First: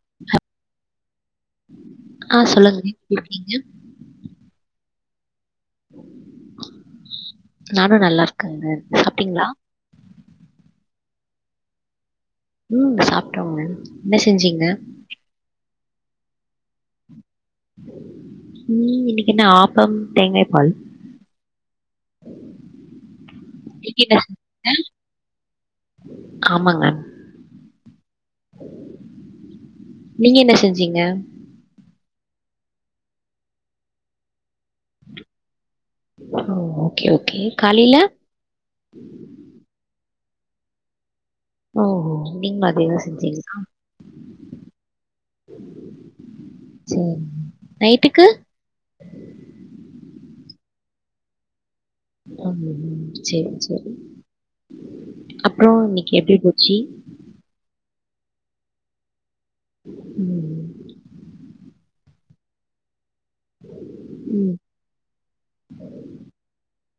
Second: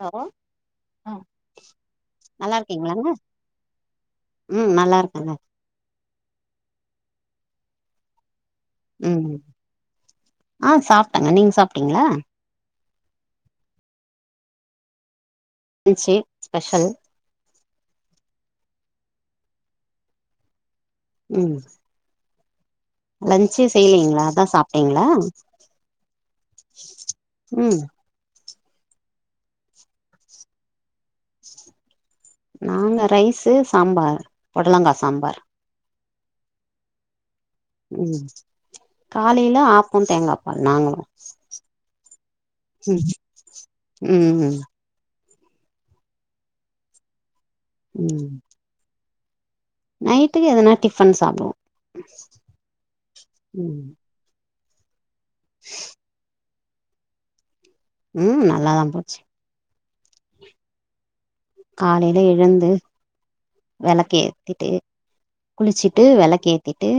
Hello ஆ ஆ நல்லா சொல்லுங்க இருக்கீங்களாங்க எப்படி இருக்கீங்க? ம் நல்லா இருக்காங்க நானு நல்லா இருக்கங்க ம் ஆ சாப்ட்டங்க நீங்க சாப்புட்டீங்களா ம் சாப்புட்டோங்க என்ன செஞ்சீங்க ச்சி ஸ்பெஷல் நீ இன்னிக்கு என்ன ஆப்பம் தேங்காய் பால் ம் லன்ச்சே நீங்க என்ன செய்யலீங்களா அதா செஞ்சீங்க? சாப்பிட்டங்களா ஆமாங்க. ம் நீங்க என்ன செஞ்சீங்க நாங்க ரைஸ்சு சாம்பார் பொடலங்கா சாம்பார் ம் ஓகே ஓகே காலையில? ம் காலையில ஆப்பம் தேங்காப்பால் நாங்களு ஓ நீங்களு அதேதா ம் செஞ்சீங்களா ம் ம் சரி நைட்டுக்கு ம் நைட்டுக்கு எதனா டிஃபன் சாப்புடுவோ ஆ செரி ம் செரி அப்பற இன்னிக்கு எப்டி போச்சு ம் நல்லாதா போச்சு ம் காலையில எழுந்து வெளக்கு ம். ஏத்திட்டு குளிச்சுட்டு வெளக்கு ஏத்திட்டு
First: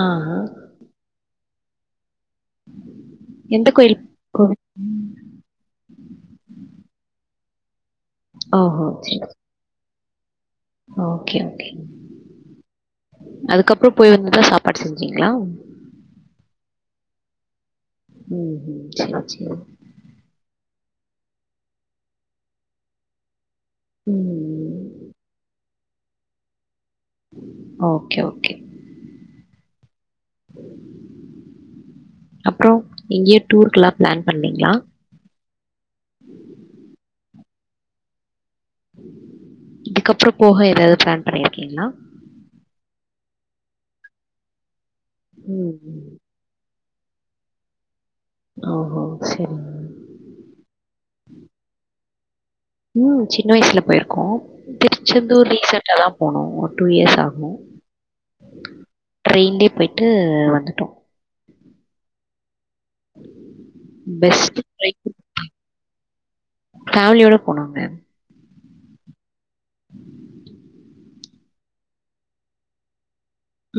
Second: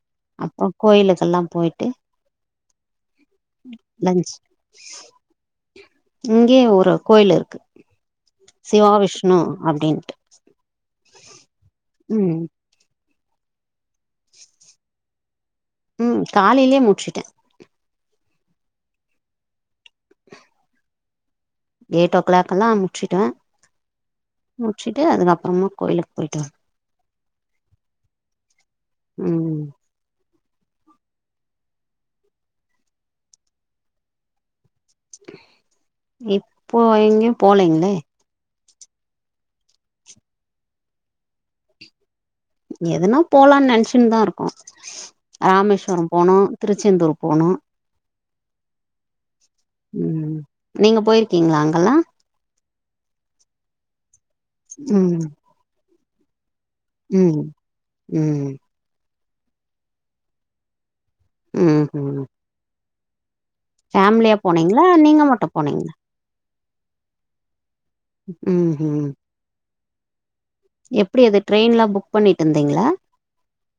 ஆ. அப்பற கோயிலுக்கெல்லா போயிட்டு எந்த கோயில் லன்ச் கோவில்? ம். இங்கயே ஒரு கோயில் இருக்கு ஓஹோ! சிவா சரி. விஷ்ணு அப்டின்ட்டு ஓகே ஓகே ம் அதுக்கப்பற போய் வந்துதா சாப்பாடு செஞ்சீங்களா ம் காலையிலே முடுச்சுட்ட உம் உம் சேரி சேரி எயிட் ஓ கிளாக் எல்லா அனுப்பிச்சிட்ட ம் முடிச்சிட்டு அதுக்கப்பறமா கோயிலுக்கு போயிட்டு ஓகே ஓகே ம் அப்பற இங்கேயே டூருக்கல்லா பிளான் பண்ணிங்களா இப்போ எங்கேயு போலங்களே இதுக்கப்பற போக ஏதாவது பிளான் பண்ணிருக்கீங்களா எதுனா போலான்னு நினைச்சுன்னு தா இருக்கோ ராமேஸ்வர ம். போன்னு திருச்செந்தூர் போன்னு ஓஹோ சரிங்க ம் நீங்க போயிருக்கீங்களா அங்கல்லா ம் சின்ன வயசுல போயிருக்கோ ம் திருச்செந்தூர் ரீசன்ட் இப்ப தான் போனோம் ஒரு டூ இயர்ஸ் ம் ஆகும் ம் ட்ரெயின்லே போய்ட்டு வந்துட்டோம் ம் ம் ஃபேமிலியா பெஸ்ட் போனிங்களா ட்ரெயின் நீங்க மட்டும் போனிங்களா ஃபேமிலியோட போனங்க ம் ம் எப்டி அது ட்ரெயின்லா புக் பண்ணிட்டு இருந்தீங்களா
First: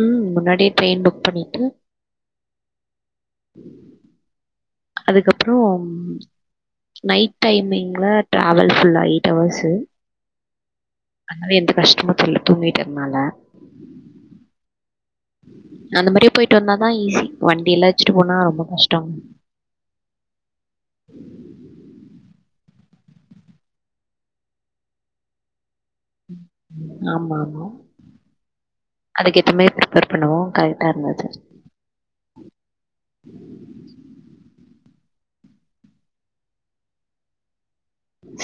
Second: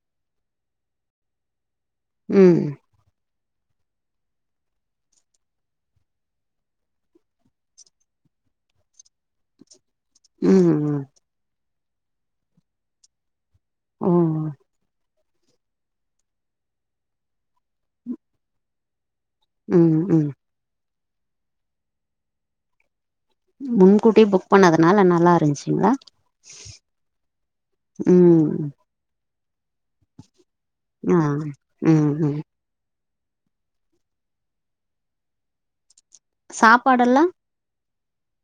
ம் முன்னாடியே ட்ரெயின் புக் பண்ணிட்டு ம் அதுக்கப்புரோம் நைட் டைமிங்கில ட்ராவல் ஃபுல்லா எயிட் ஹவர்ஸு ம் ம் அதனால எந்த கஷ்டமு தெர்ல தூங்கிட்டு இருந்தனால ம் அந்த மாரியே போய்ட்டு வந்தாதா ஈஸி ஒன் டே எல்லா வச்சுட்டு போனா ரொம்ப கஷ்டம் ம் ம் முன்கூட்டியே புக் பண்ணதுனால நல்லா இருந்துச்சுங்களா ஆமா ஆமா ம் அதுக்கு ஏத்த மாரி பிரிப்பர் போனோ கரெக்டா ஆ இருந்துச்சு ம் ம் சாப்பாடு எல்லா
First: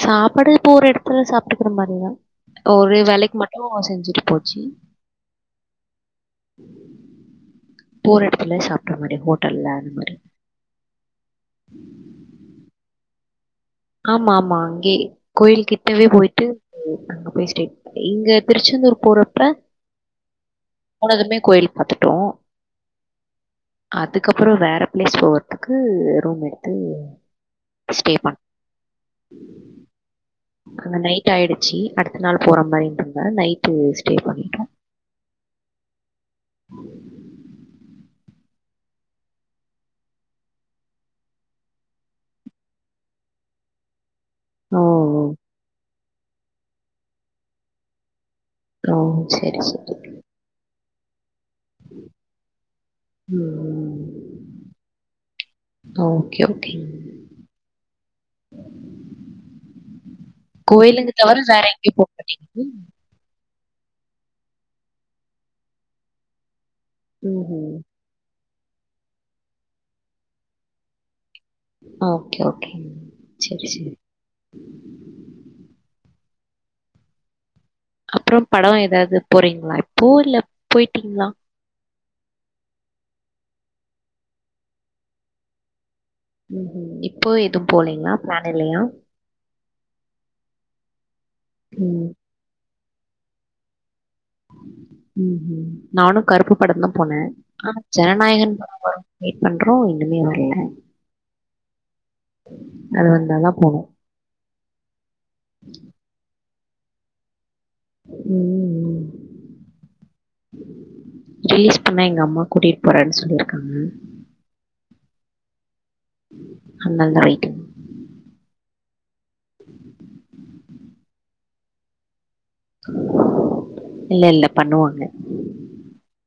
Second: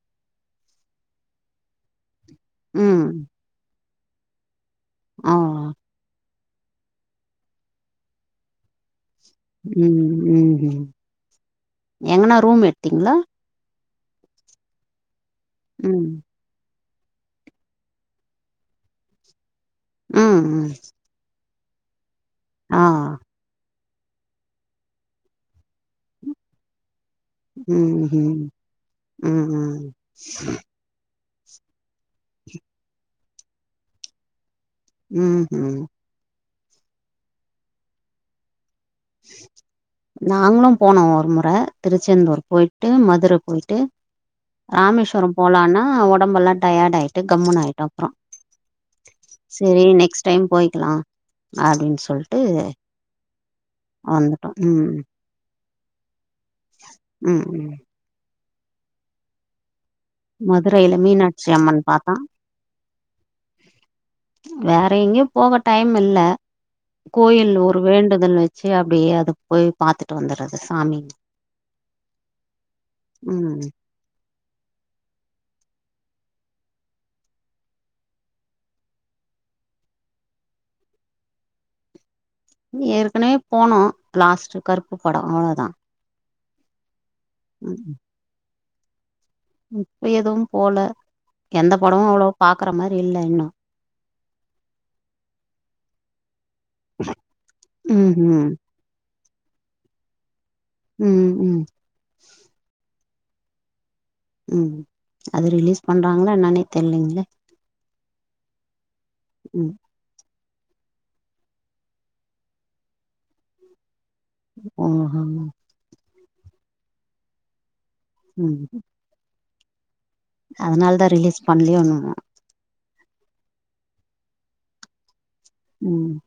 சாப்பாடு போற இடத்துல சாப்பிட்டுக்கிற மாதிரிதா ஒரு ம் வேலைக்கு மட் கோவா செஞ்சுட்டு போச்சு அ அ போற இடத்துல சாப்பிட்ற மாரி ஹோட் ம் ம் ம் எங்கனா ரூம் எடுத்தீங்களா ஆமா ஆமா அங்கே கோயில் கிட்டவே ம் போய்ட்டு ம் அங்க போய் ஸ்டே இங்க திருச்செந்தூர் போறப்ப ஆ ஆ போனதுமே கோயில் பார்த்துட்டோ ஆ அதுக்கப்பறோ வேற பிளேஸ் போகறதுக்கு ரூம் எடுத்து ஸ்டே உஹும் பண்ணோம். ம் ம் அங்க நைட் ஆயிடுச்சு அடுத்த நாள் போற மாரி இருந்த நைட்டு ஸ்டே பண்ணிட்டோ ம் ம் நாங்களு போனோ ஒரு முற திருச்செந்தூர் போய்ட்டு மதுர போய்ட்டு ஓ! ராமேஸ்வரம் போலாம்னா. உடம்பெல்லாம் டயர்ட் ஆயிட்டு கம்முன் ஆயிட்டோம் அப்பறோ ஓ! சரி, சேரி சரி. நெக்ஸ்ட் டைம் போய்க்கலா அப்டின்னு சொல்ட்டு ம் ம் வந்துட்டோம் ம் ஓகே, ஓகே. ம் ம் மதுரையில கோயிலுங்க தவிர மீனாட்சி வேற அம்மன் எங்கயும் போ பார்த்தான். மாட்டீங்க? வேற எங்கேயும் போக டைம் இல்ல. கோயில் ம்ஹ்ம். ஒரு வேண்டுதல் வச்சு, அப்டே அத போய் பாத்துட்டு வந்தறது சாமி ஓகே ஓகே ம் சரி சரி. அப்புறோ பட ஏதாது போறீங்களா இப்போ இல்ல போயிட்டீங்களா? ஏற்கனவே போனோ லாஸ்ட் கருப்பு படோ அவ்ளோதா ம் ஹீம் இப்போ எதுவு போலீங்களா? பிளான் இல்லையா? இப்ப எதுவு போல, எந்த படமு ம். அவ்வளோ பாக்குற மாரி இல்ல இன்னு ம் ம் நானு கருப்பு படம் தா போனே ஆனா ம் ம் ஜனநாயகன் பட வரு வெயிட் பண்றோ இன்னுமே வர்ல ம் ம். அது வந்தாதா போனு ம் அது ரிலீஸ் பண்றாங்களா என்னன்னே தெரிலைங்களே. ம் ம் ம். ரிலீஸ் பண்ணா எங்க அம்மா கூட்டிட்டு போறேன்னு சொல்லிருக்காங்க. ஓஹோ ஹல்ல அல்ல ஆயிட்டு. ம். [inaudible] அதனால தா ரிலீஸ் பண்லயோ என்னமோ. இல்ல இல்ல பண்ணுவாங்க. ம்.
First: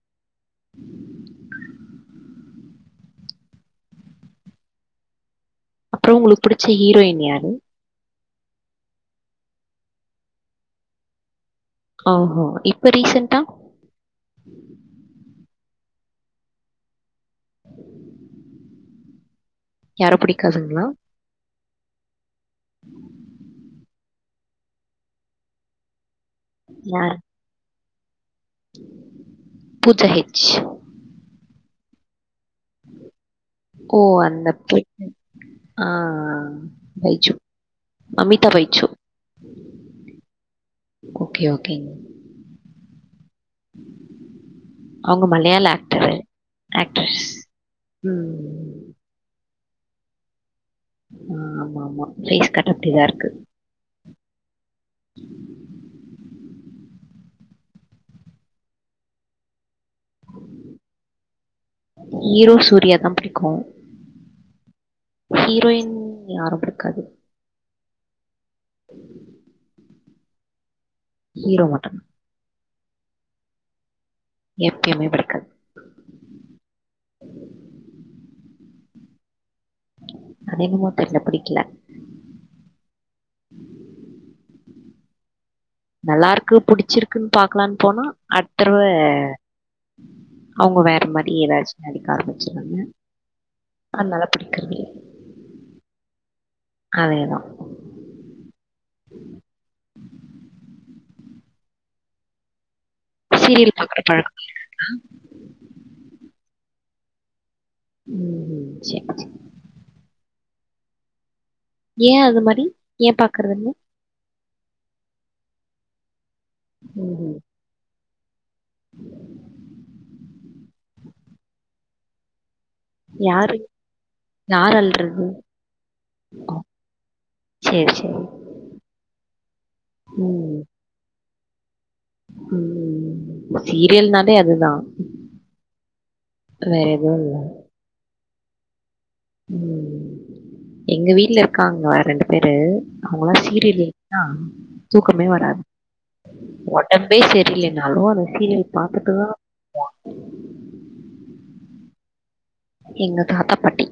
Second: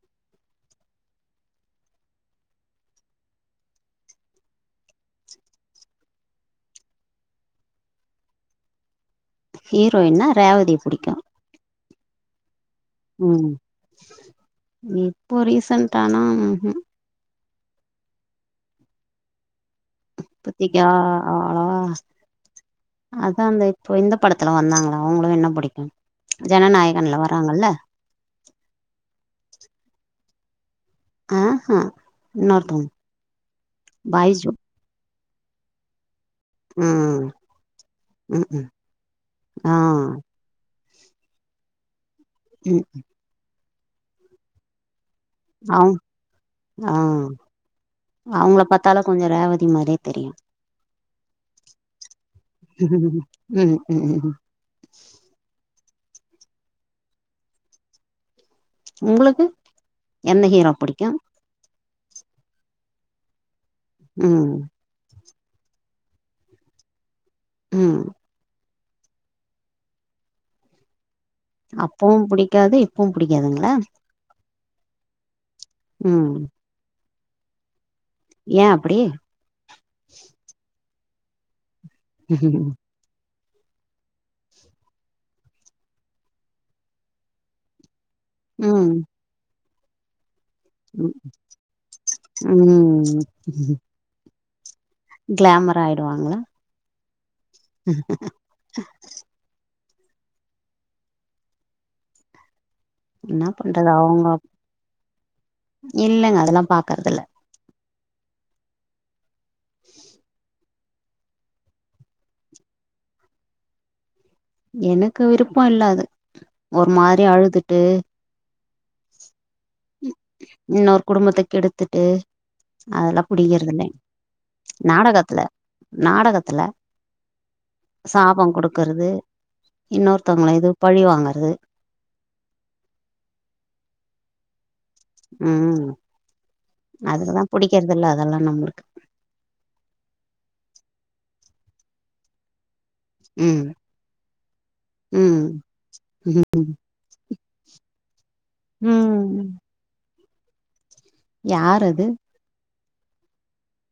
அப்புறோ உங்களுக்கு புடிச்ச ஹீரோயின் யாரு? ஹீரோயின்னா ரேவதிய புடிக்கு ஓஹோ இப் ம் இப்போ ரீசன்டானா ம் ஹும். யாரும் இப்பதிக்கா பிடிக்காதுங்களா ஆளா அதா அந்த இப்போ இந்தப் படத்துல வந்தாங்களா அவங்கள வேனா பிடிக்கு யார் ஜனநாயகன்ல வராங்கல்ல. பூஜா ஹெட்ஜ். ஆஹா இன்னொருத்தவங்க, ஓ அந்த பைஜூ. பொண்ணு. ஆ ஆ ம் பைஜு ம் மமிதா ம் பைஜு ஆ ஓகே ஓகேங்க ம். [inaudible] அவங்க மலையாள அவங் ஆக்டரு, ஆ ஆக்டர்ஸ் ம். கொஞ்ச ரேவதி மாரியே தெரியு ஆ ஆமா ஆமா ஃபேஸ் கட் அப்டிதா இருக்கு. ம் ம் ஹும் உங்களுக்கு என்ன ஹீரோ புடிக்கு ஹீரோ சூர்யாதா புடிக்கு ம். ஹீரோயின் யாரு புடிக்காது. ம். [inaudible] ஹீரோ மட்டும் அப்பவு புடிக்காது இப்பவு புடிக்காதுங்களா எப்பயுமே புடிக்காது ம் ஏ அப்டி அதென்னமோ தெர்ல பிடிக்கல ம் நல்லாருக்கு புடிச்சிருக்குன் பாக்கலான் போனா அட்த் தடவ ம் அவுங்க வேற மாதிரி எதாச்சி நடிக் ஆரம்பிச்சிர்றாங்க ம் அதுனால பிடிக்கறதே க்ளாமர் ஆயிடுவாங்ளா அதேதா என்னா சீரியல் பண்றது பாக்குற அவங்க பழக்கம் இல்லங்க அதெல்லா பாக்கறதில்ல ம் ம் சேரி சேரி இஸ் ஏ அது மாரி ஏ பாக்கறதில்ல எனக்கு விருப்போ இல்ல அது ஒரு மாரி ம்ஹும் அழுதுட்டு இன்னோர் குடும்பத்த கெடுத்துட்டு அதெல்லா யாரு புடிகறதில்ல யார் அல்றது நாடகத்துல ஓ நாடகத்துல சரி சரி சாபோ குடுக்கறது இன்னோர்த்தவுங்கள ம் இது பழி வாங்கறது ம் சீரியல்னாலே அதுதா ம் எதுவும் இல்ல அதுக்குதா புடிக்கற்தில்ல அதெல்லா நம்ளுக்கு ம் எங்க வீட்ல இருக்காங்க ரெண்டு பேரு அவுங்கல்லா ம் சீரியல் இல்லைன்னா தூக்கமே ம் வராது ஒடம்பே செரியில்லைனாலு அந்த சீரியல பாத்துட்டுதா ம் யார் அது எங்க தாத்தா பாட்டி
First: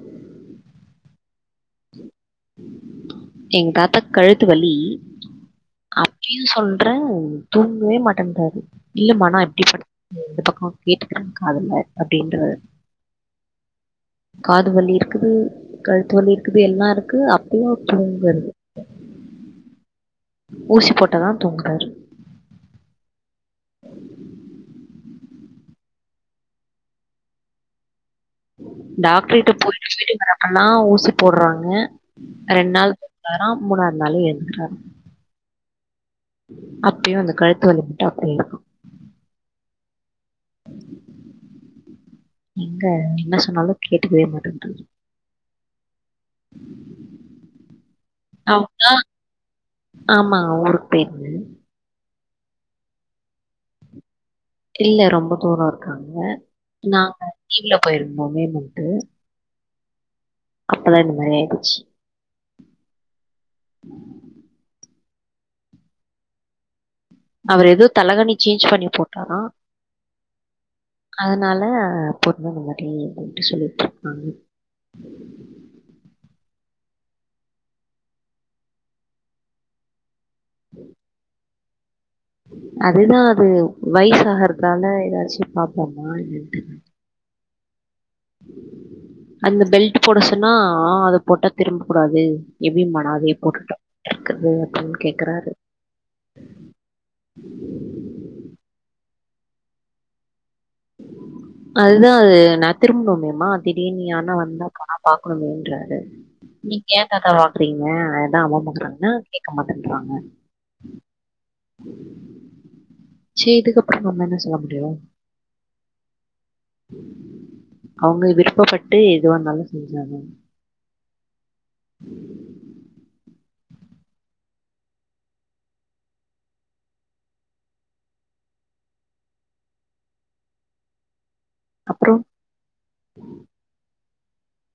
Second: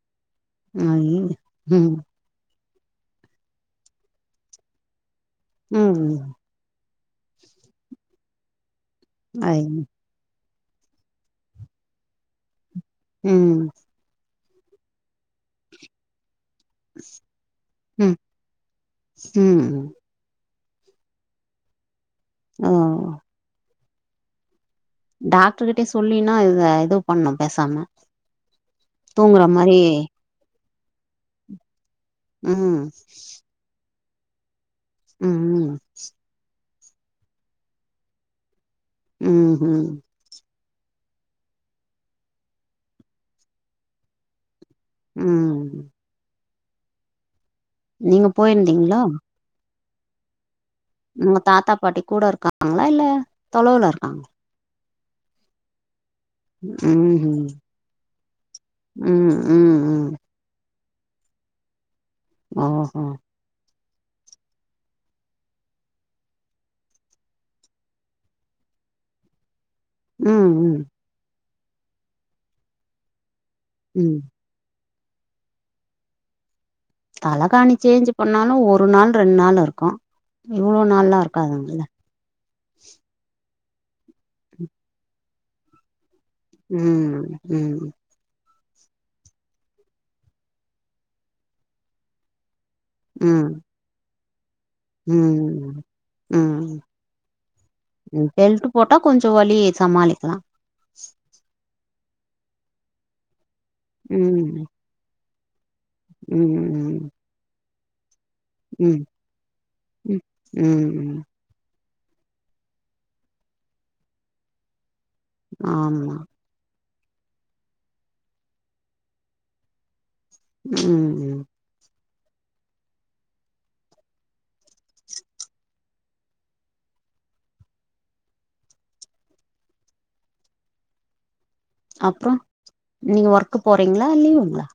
ஐய்யியே ம் எங் தாத்தாக் கழுத்து வலி ம் அப்பயு சொல் ற தூங்வே மாட்டன்ட்டாரு இல்லமா நா ஐ இப்டி படு இந்த பக்கோ கேட்டுக்றே காதுல அப்டின்றாரு ம் காது வலி இருக்குது கழுத்து வலி இருக்குது எல்லா இருக்கு அப்பயு ம் தூங்கறது ம் ஊசி போட்டதா தூங்றாரு ஆ [inaudible] டாக்டர் கிட்டே சொல்லினா இத எதோ பண்ணு பேசாம டாக்டர் தூங்குற கிட்ட மாரி போய்ட்டு [inaudible] வரப்பெல்லா ஊசி போட்றாங்க ரெண் ம் நாள் போட்டா தா மூணாவ்த் நாளு எழ்ந்துர்றாரு ம் ம் அப்பயு அந்த கழுத்து வலி மட்டு அப்டியே இருக்கு ம் ம் எங்க என்ன சொன்னாலு கேட்டுக்கவே மாட்டன்றாரு ம் ம் நீங்க போயிருந்தீங்களா ஆமா ஊருக்கு பேய் உங்க தாத்தா பாட்டி கூட இருக்காங்களா இல்ல தொலைவுல இருக்காங்களா கில்ல ரொம்ப தூரோ இருக்காங்க நாங்க ம்ஹும் கீழ போயிருந்தோ [unintelligible] ம் ம் ம் அப்பதா இந்த மாரி ஆயிபோச்சு ஆ ஹ [inaudible] அவர் ஏதோ தலைகனி சேஞ்ச் பண்ணி போட்டாரா ம் ம் அதனால [unintelligible] மாதிரி சொல்லி ம் இருக்காங்க தலகாணி சேஞ்ச் பண்ணாலு ஒரு நாள் ரெண்டு நாள் இருக்கு மூணு நாள்லா இருக்காதுங்கள்ள அதுதா அது வயசு ஆகறதுனால ஏதாச்சி பாப்போம்மா ம் ம் அந்த பெல்ட் போட சொன்னா ஆ அத போட்டா திரும்ப கூடாது [unintelligible] கேக்குறாரு ம் ம் ம் ம் பெல்ட் போட்டா கொஞ்சோ வழி சமாளிக்கலா அதுதா அது நா திரும்புனுமேமா திடீர்னு யார்னா ம் வந்தா கா பாக்கணுமேன்றாரு ம் நீங்க ஏன் தாத்தா பாக்குறீங்க ம் [unintelligible] கேட்க மாட்டேன்றறாங்க ம் ம் செய்துக்கப்ரோ நம்ம என்ன சொல்ல முடியு ஆமா அவங்க விருப்பப்பட்டு எதுவா இருந்தாலு செஞ்சாங்க ம் ம் அப்றோ அப்ரோ நீங்க ஒர்க் போறீங்களா லீவுங்ளா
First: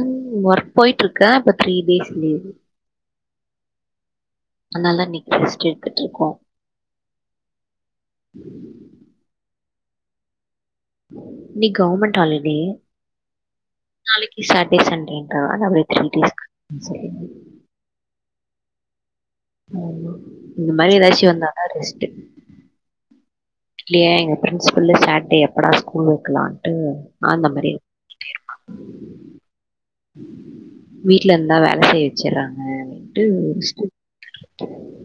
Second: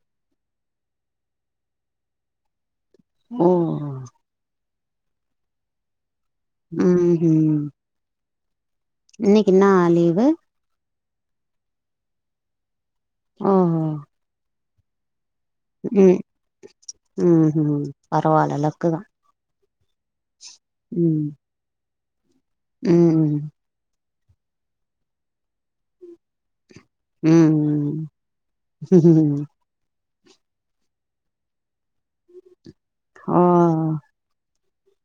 ம் ஒர்க் போயிட்டு இருக்க இப்ப த்ரீ டேஸ் லீவு ஓ அதனால இன்னைக்கு ரெஸ்ட் எடுத்துட்டு இருக்கோ ம் ம் இன்னைக்கு என்னா லீவு இன்னைக்கு கவர்மெண்ட் ஹாலிடே ஓஹோ நாளைக்கு சாட்டர்டே சண்டே ம் ம் ம் பரவால்ல லக்குதா இந்த மாதிரி ஏதாச்சி ம் வந்தாதா ரெஸ்ட்டு ம் இல்லையா எங்க பிரின்சிபில்லு சாட்டர்டே எப்படா ஸ்கூல் வைக்கலான்ட்டு ம் ஆந்த மாதிரி [inaudible] ம் வீட்ல இருந்தா வேல செய்ய வெச்சறாங்க ஆ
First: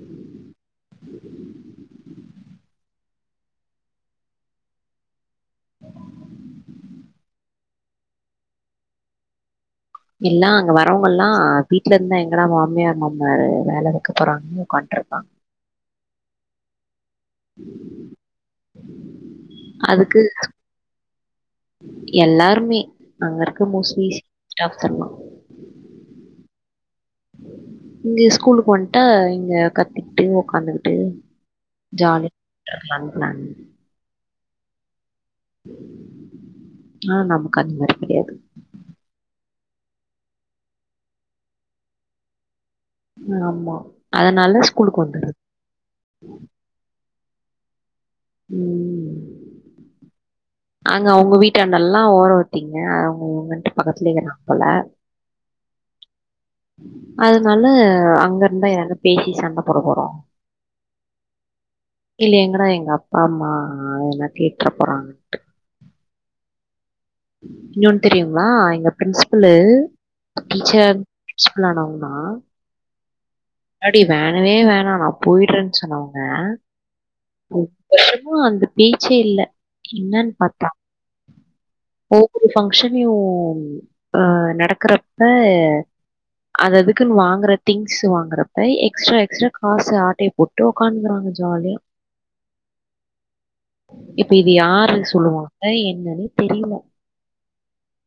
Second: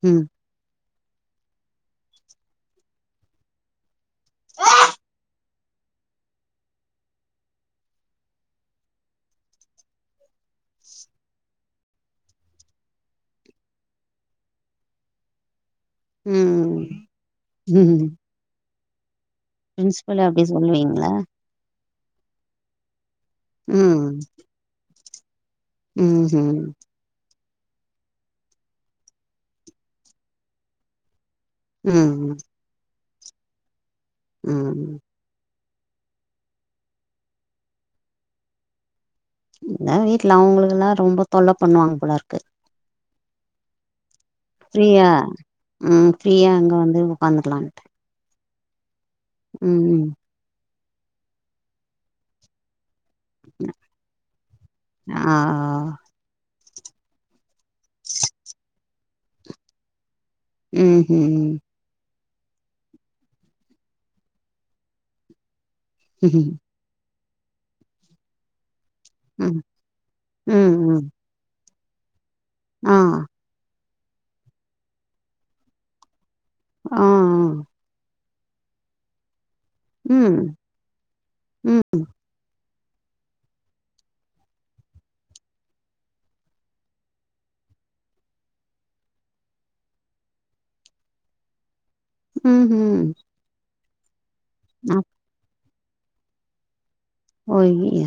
ம் எல்லா அங்க வரவங்க எல்லா வீட்ல இருந்தா எங்கடா மாமியார் மாமனாரு வேல வைக்க போறாங்கன்னு உக்கான்டு இருப்பாங் ம் ம் அதுக்கு பிரின்சிபால் ஆபீஸ் சொல்லுவீங்களா எல்லாருமே அங்க இருக்க மோஸ்லி ஸ்டாஃப்ஸ் எல்லா ம் ஹும் இங்க ஸ்கூலுக்கு வன்டா இங்க கத்திக்கிட்டு உக்காந்துகிட்டு ம் ஜாலி [unintelligible] ம் னா நமக்கு அந்த மாரி கெடையாது ன்னா வீட்ல அவங்களுக்கு எல்லா ரொம்ப தொல்ல பண்ணுவாங்க போலருக்கு ஆமா அதனால ஸ்கூலுக்கு ஃப்ரியா வந்துடுது ம் ஃப்ரியா அங்க வந்து உக்காந்துக்கலான் ம் ம் அங்க அவுங்க வீட்டாண்டல்லா ஓட வுட்டிங்க ம் ஓ வன்ட்டு பக்கத்துலே இருக்கா போல ஆ அதனால அங்க இருந்தா எதாது பேசி சண்ட போட போறோ ம் ஹும் இல்லையங்கடா எங்க அப்பா அம்மா என்ன கேட்டுற போறாங் இங்க ஒண்ணு தெரியுமா எங்க பிரின்சிபலு ம் ம் டீச்சர் ம் ன்ஸ்பிலுனாவங்க தா ஆ அடி வேணவே வேணா நா போயிடுறேனு சொன்னாங் அ அ இப்ப அந்த பேச்சே இல்ல என்னன் பாத்தா ஓ ஒரு ஃபங்க்ஷனையும் அ நடக்கறப்ப அது அதுக்குன் வாங்குற திங்ஸ் வாங்குற அய் எக்ஸ்ட்ரா எக்ஸ்ட்ரா காசு ஆட்டைய போட்டு உக்காந்துகிறாங்க ஜாலி ம் ஹும் இப்ப இது யாரு சொல்லுவாங்க என்னனு தெரில ஒய்